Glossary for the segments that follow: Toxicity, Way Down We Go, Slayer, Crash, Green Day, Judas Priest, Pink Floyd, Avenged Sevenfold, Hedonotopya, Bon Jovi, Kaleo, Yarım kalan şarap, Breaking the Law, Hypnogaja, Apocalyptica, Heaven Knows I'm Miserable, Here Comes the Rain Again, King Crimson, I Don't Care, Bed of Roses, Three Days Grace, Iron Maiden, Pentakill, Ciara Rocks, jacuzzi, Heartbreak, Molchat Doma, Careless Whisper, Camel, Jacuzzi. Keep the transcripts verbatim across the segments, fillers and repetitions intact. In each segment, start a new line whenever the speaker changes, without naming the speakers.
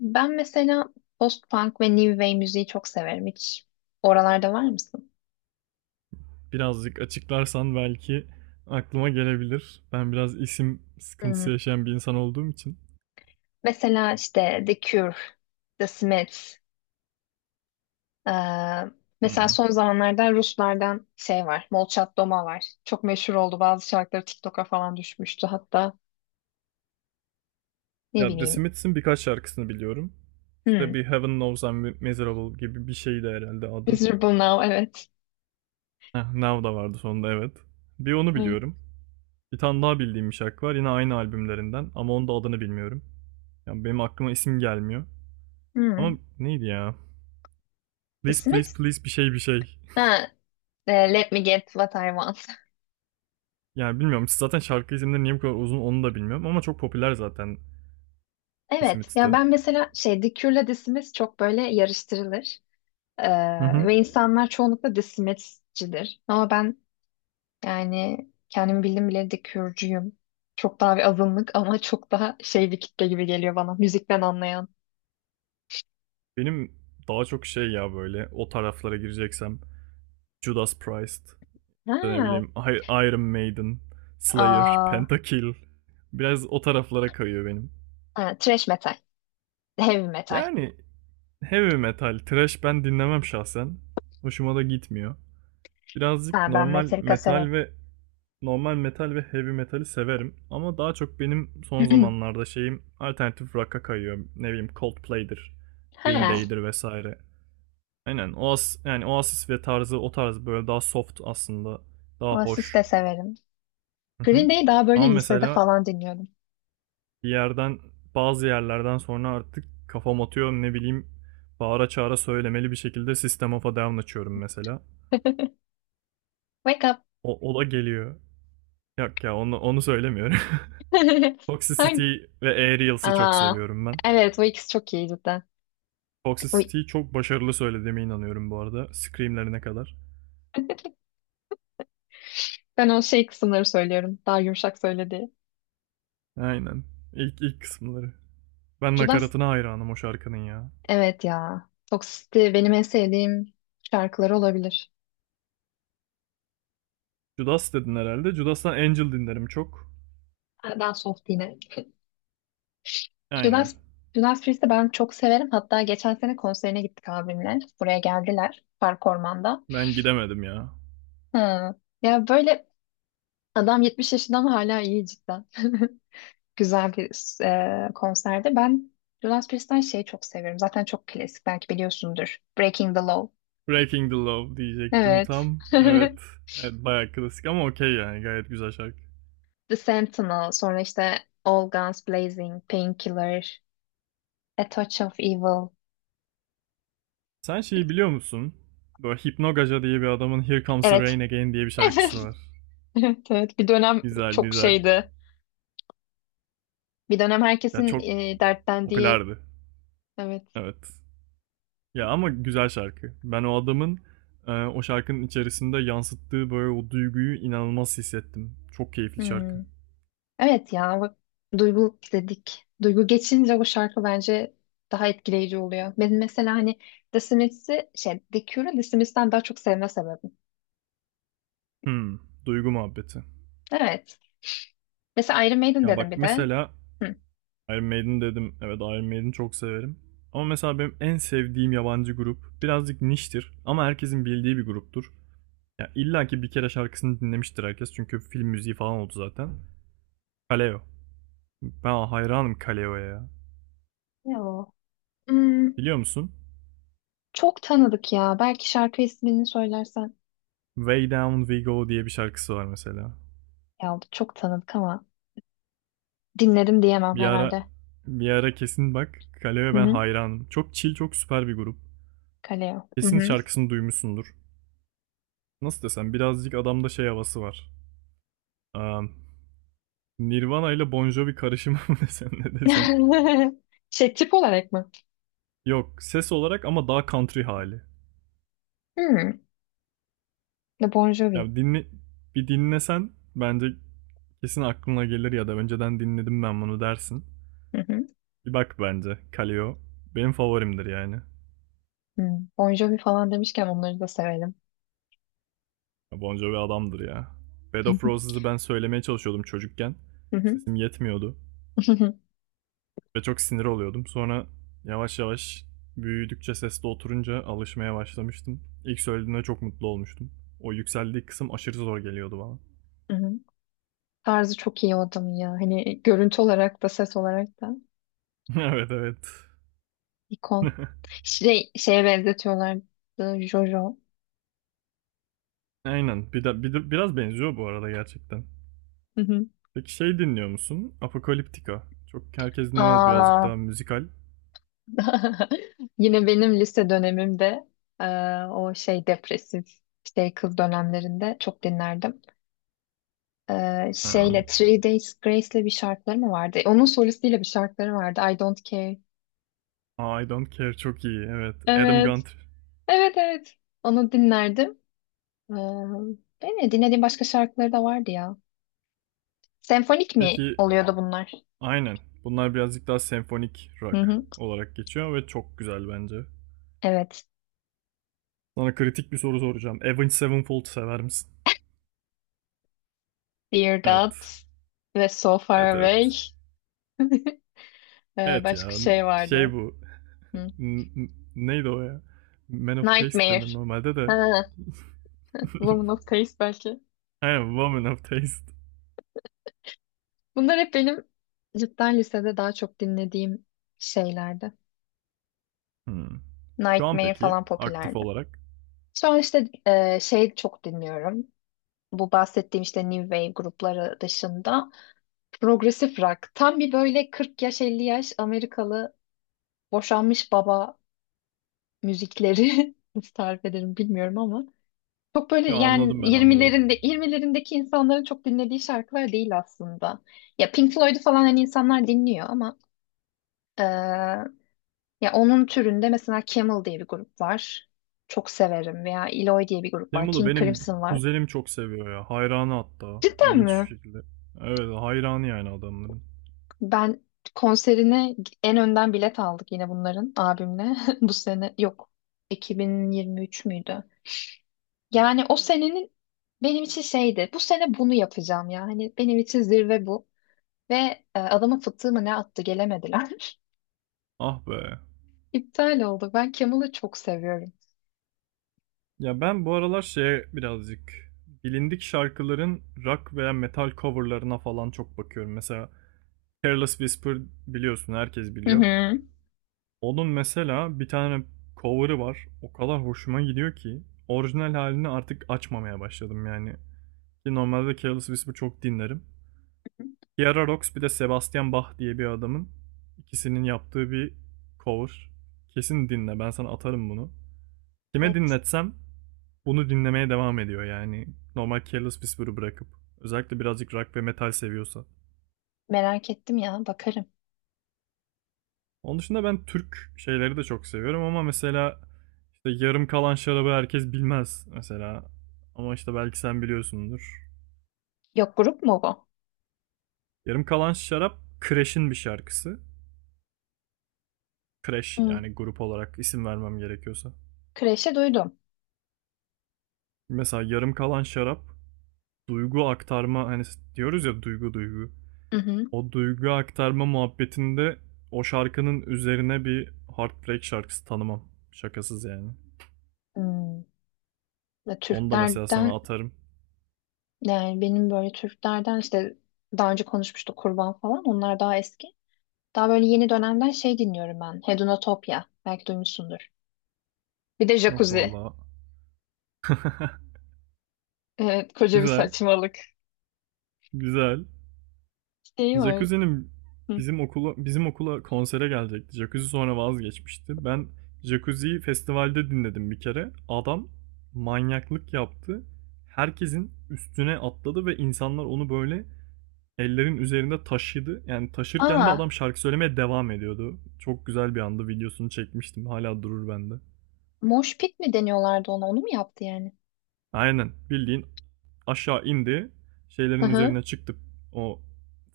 Ben mesela post-punk ve new wave müziği çok severim. Hiç oralarda var mısın?
Birazcık açıklarsan belki aklıma gelebilir. Ben biraz isim
Hmm.
sıkıntısı yaşayan bir insan olduğum için.
Mesela işte The Cure, The Smiths. eee, Mesela
Hmm.
son zamanlarda Ruslardan şey var. Molchat Doma var. Çok meşhur oldu. Bazı şarkıları TikTok'a falan düşmüştü hatta. Ne
Ya The
bileyim.
Smiths'in birkaç şarkısını biliyorum.
Hmm.
İşte bir Heaven Knows I'm Miserable gibi bir şeydi herhalde adı.
Miserable Now, evet.
Heh, Now da vardı sonunda evet. Bir onu
Evet.
biliyorum. Bir tane daha bildiğim bir şarkı var yine aynı albümlerinden ama onun da adını bilmiyorum. Yani benim aklıma isim gelmiyor.
Hmm.
Ama neydi ya?
The
Please please
Smiths?
please bir şey bir şey.
Ha, e, Let Me Get What I Want.
Yani bilmiyorum zaten şarkı isimleri niye bu kadar uzun onu da bilmiyorum ama çok popüler zaten The
Evet. Ya
Smiths'te.
ben mesela şey, The Cure'la The Smiths çok böyle yarıştırılır. Ee,
Hı hı.
ve insanlar çoğunlukla desimetçidir. Ama ben yani kendim bildim bileli de Kürcüyüm. Çok daha bir azınlık ama çok daha şey bir kitle gibi geliyor bana. Müzikten anlayan.
Benim daha çok şey ya böyle o taraflara gireceksem Judas Priest, işte ne
Ha,
bileyim I- Iron Maiden, Slayer,
aa,
Pentakill biraz o taraflara kayıyor benim.
ha, thrash metal. Heavy metal.
Yani heavy metal, thrash ben dinlemem şahsen. Hoşuma da gitmiyor. Birazcık
Ha, ben
normal
Metallica severim.
metal ve normal metal ve heavy metali severim ama daha çok benim son zamanlarda şeyim alternatif rock'a kayıyor. Ne bileyim Coldplay'dir, Green
Ha,
Day'dir vesaire. Aynen. Oas yani Oasis ve tarzı o tarz böyle daha soft aslında. Daha
Oasis
hoş.
de severim.
Hı hı.
Green Day'i daha
Ama
böyle lisede
mesela
falan dinliyordum.
bir yerden bazı yerlerden sonra artık kafam atıyor ne bileyim bağıra çağıra söylemeli bir şekilde System of a Down açıyorum mesela.
Wake up.
O, o da geliyor. Yok ya onu, onu söylemiyorum.
Hangi?
Toxicity ve Aerials'ı çok
Aa,
seviyorum ben.
evet, bu ikisi çok iyi cidden. Uy,
Toxicity'yi çok başarılı söylediğime inanıyorum bu arada. Screamlerine kadar.
ben o şey kısımları söylüyorum. Daha yumuşak söyledi.
Aynen. İlk, ilk kısımları. Ben
Judas,
nakaratına hayranım o şarkının ya.
evet ya. Toxicity benim en sevdiğim şarkıları olabilir.
Judas dedin herhalde. Judas'tan Angel dinlerim çok.
Daha soft yine.
Aynen.
Judas, Judas Priest'i ben çok severim. Hatta geçen sene konserine gittik abimle. Buraya geldiler. Park Orman'da.
Ben gidemedim ya.
Ha, ya böyle adam yetmiş yaşında ama hala iyi cidden. Güzel bir e, konserdi. Ben Judas Priest'ten şey çok severim. Zaten çok klasik, belki biliyorsundur. Breaking the Law.
Breaking the Law diyecektim
Evet.
tam. Evet. Evet bayağı klasik ama okey yani gayet güzel şarkı.
The Sentinel. Sonra işte All Guns Blazing, Painkiller. A Touch of Evil.
Sen şeyi biliyor musun? Böyle Hypnogaja diye bir adamın Here Comes the
Evet.
Rain Again diye bir
Evet.
şarkısı var.
Evet, evet. Bir dönem
Güzel
çok
güzel.
şeydi. Bir dönem
Ya
herkesin
çok
e, dertlendiği.
popülerdi.
Evet.
Evet. Ya ama güzel şarkı. Ben o adamın e, o şarkının içerisinde yansıttığı böyle o duyguyu inanılmaz hissettim. Çok keyifli şarkı.
Hmm. Evet ya, bak, duygu dedik. Duygu geçince bu şarkı bence daha etkileyici oluyor. Benim mesela hani The Smiths'i şey, The Cure'u The Smiths'ten daha çok sevme sebebim.
Hmm, duygu muhabbeti.
Evet. Mesela Iron Maiden
Ya bak
dedim bir de.
mesela
Hı.
Iron Maiden dedim. Evet Iron Maiden çok severim. Ama mesela benim en sevdiğim yabancı grup birazcık niştir ama herkesin bildiği bir gruptur. Ya illa ki bir kere şarkısını dinlemiştir herkes çünkü film müziği falan oldu zaten. Kaleo. Ben hayranım Kaleo'ya ya.
Ne o? Hmm,
Biliyor musun?
çok tanıdık ya. Belki şarkı ismini söylersen.
Way Down We Go diye bir şarkısı var mesela.
Ya çok tanıdık ama dinledim diyemem
Bir ara
herhalde.
bir ara kesin bak Kaleo'ya
Hı
ben
hı.
hayranım. Çok chill, çok süper bir grup.
Kaleo. Hı
Kesin
hı.
şarkısını duymuşsundur. Nasıl desem birazcık adamda şey havası var. Am, Nirvana ile Bon Jovi karışımı mı desem ne desem.
Şey, tip olarak mı?
Yok ses olarak ama daha country hali.
Hmm. The Bon Jovi.
Yani dinle, bir dinlesen bence kesin aklına gelir ya da önceden dinledim ben bunu dersin.
Hı hı.
Bir bak bence Kaleo benim favorimdir yani.
Hmm. Bon Jovi falan demişken onları da severim.
Ya Bon Jovi adamdır ya. Bed of Roses'ı ben söylemeye çalışıyordum çocukken.
Hı hı.
Sesim yetmiyordu. Ve çok sinir oluyordum. Sonra yavaş yavaş büyüdükçe sesli oturunca alışmaya başlamıştım. İlk söylediğinde çok mutlu olmuştum. O yükseldiği kısım aşırı zor geliyordu bana.
Hı hı. Tarzı çok iyi o adamın ya. Hani görüntü olarak da ses olarak da
evet evet.
ikon. Şey, şeye benzetiyorlardı, Jojo.
Aynen. Bir de, bir de- biraz benziyor bu arada gerçekten.
Hı hı.
Peki şey dinliyor musun? Apocalyptica. Çok herkes dinlemez birazcık
Aa.
daha müzikal.
Yine benim lise dönemimde e, o şey depresif şey kız dönemlerinde çok dinlerdim. Ee,
Um,
şeyle Three Days Grace'le bir şarkıları mı vardı? Onun solistiyle bir şarkıları vardı. I Don't Care.
I Don't Care çok iyi. Evet. Adam
Evet.
Gunter.
Evet evet. Onu dinlerdim. Ee, yani dinlediğim başka şarkıları da vardı ya. Senfonik mi
Peki
oluyordu bunlar?
aynen. Bunlar birazcık daha senfonik
Hı
rock
hı.
olarak geçiyor ve çok güzel bence.
Evet.
Sana kritik bir soru soracağım. Avenged Sevenfold sever misin?
Dear God
Evet.
ve So
Evet
Far
evet.
Away. Ee,
Evet
başka
ya
şey
şey
vardı.
bu.
Hı.
N- n- neydi o ya? Man of Taste
Nightmare.
denir normalde de.
Ha, Woman of Taste belki.
Aynen Woman of Taste.
Bunlar hep benim cidden lisede daha çok dinlediğim şeylerdi.
Hmm. Şu an
Nightmare
peki
falan
aktif
popülerdi.
olarak.
Şu an işte e, şey çok dinliyorum. Bu bahsettiğim işte new wave grupları dışında progresif rock. Tam bir böyle kırk yaş elli yaş Amerikalı boşanmış baba müzikleri nasıl tarif ederim bilmiyorum ama çok böyle
Ya
yani
anladım ben anladım.
yirmilerinde yirmilerindeki insanların çok dinlediği şarkılar değil aslında. Ya Pink Floyd'u falan hani insanlar dinliyor ama e, ya onun türünde mesela Camel diye bir grup var. Çok severim veya Eloy diye bir grup var.
Demo'da
King
benim
Crimson var.
kuzenim çok seviyor ya. Hayranı hatta.
Cidden
İlginç
mi?
bir şekilde. Evet hayranı yani adamların.
Ben konserine en önden bilet aldık yine bunların abimle. Bu sene yok. iki bin yirmi üç müydü? Yani o senenin benim için şeydi. Bu sene bunu yapacağım ya. Hani benim için zirve bu. Ve e, adamın fıtığı mı ne attı, gelemediler.
Ah be.
İptal oldu. Ben Kemal'ı çok seviyorum.
Ya ben bu aralar şeye birazcık bilindik şarkıların rock veya metal coverlarına falan çok bakıyorum. Mesela Careless Whisper biliyorsun herkes
Hı
biliyor.
hı.
Onun mesela bir tane cover'ı var. O kadar hoşuma gidiyor ki orijinal halini artık açmamaya başladım yani. Ki normalde Careless Whisper çok dinlerim. Ciara Rocks bir de Sebastian Bach diye bir adamın ikisinin yaptığı bir cover. Kesin dinle ben sana atarım bunu. Kime
Evet.
dinletsem bunu dinlemeye devam ediyor yani. Normal Careless Whisper'ı bırakıp. Özellikle birazcık rock ve metal seviyorsa.
Merak ettim ya. Bakarım.
Onun dışında ben Türk şeyleri de çok seviyorum ama mesela işte yarım kalan şarabı herkes bilmez mesela. Ama işte belki sen biliyorsundur.
Yok, grup mu bu?
Yarım kalan şarap Crash'in bir şarkısı. Crash
Hı.
yani grup olarak isim vermem gerekiyorsa.
Kreşe duydum.
Mesela yarım kalan şarap duygu aktarma hani diyoruz ya duygu duygu.
Hı hı.
O duygu aktarma muhabbetinde o şarkının üzerine bir Heartbreak şarkısı tanımam. Şakasız yani.
Hmm. Ve
Onu da mesela sana
Türklerden
atarım.
yani benim böyle Türklerden işte daha önce konuşmuştuk, kurban falan. Onlar daha eski. Daha böyle yeni dönemden şey dinliyorum ben. Hedonotopya. Belki duymuşsundur. Bir de
Yok
jacuzzi.
vallahi.
Evet, koca bir
Güzel.
saçmalık.
Güzel.
Şey var.
Jacuzzi'nin
Hı.
bizim okula bizim okula konsere gelecekti. Jacuzzi sonra vazgeçmişti. Ben Jacuzzi'yi festivalde dinledim bir kere. Adam manyaklık yaptı. Herkesin üstüne atladı ve insanlar onu böyle ellerin üzerinde taşıdı. Yani taşırken de
Aa,
adam şarkı söylemeye devam ediyordu. Çok güzel bir andı. Videosunu çekmiştim. Hala durur bende.
mosh pit mi deniyorlardı ona? Onu mu yaptı yani?
Aynen. Bildiğin aşağı indi.
Hı
Şeylerin
hı.
üzerine çıktı. O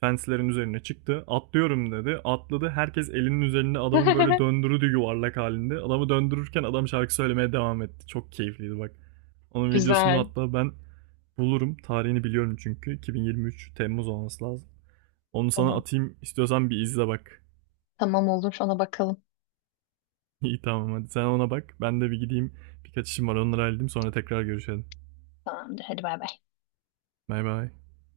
fenslerin üzerine çıktı. Atlıyorum dedi. Atladı. Herkes elinin üzerinde adamı böyle döndürdü yuvarlak halinde. Adamı döndürürken adam şarkı söylemeye devam etti. Çok keyifliydi bak. Onun videosunu
Güzel.
hatta ben bulurum. Tarihini biliyorum çünkü. iki bin yirmi üç Temmuz olması lazım. Onu sana
Tamam.
atayım. İstiyorsan bir izle bak.
Tamam, olur. Ona bakalım.
İyi tamam hadi sen ona bak. Ben de bir gideyim. Birkaç işim var onları halledeyim sonra tekrar görüşelim.
Tamamdır. Hadi bay bay.
Bay bay.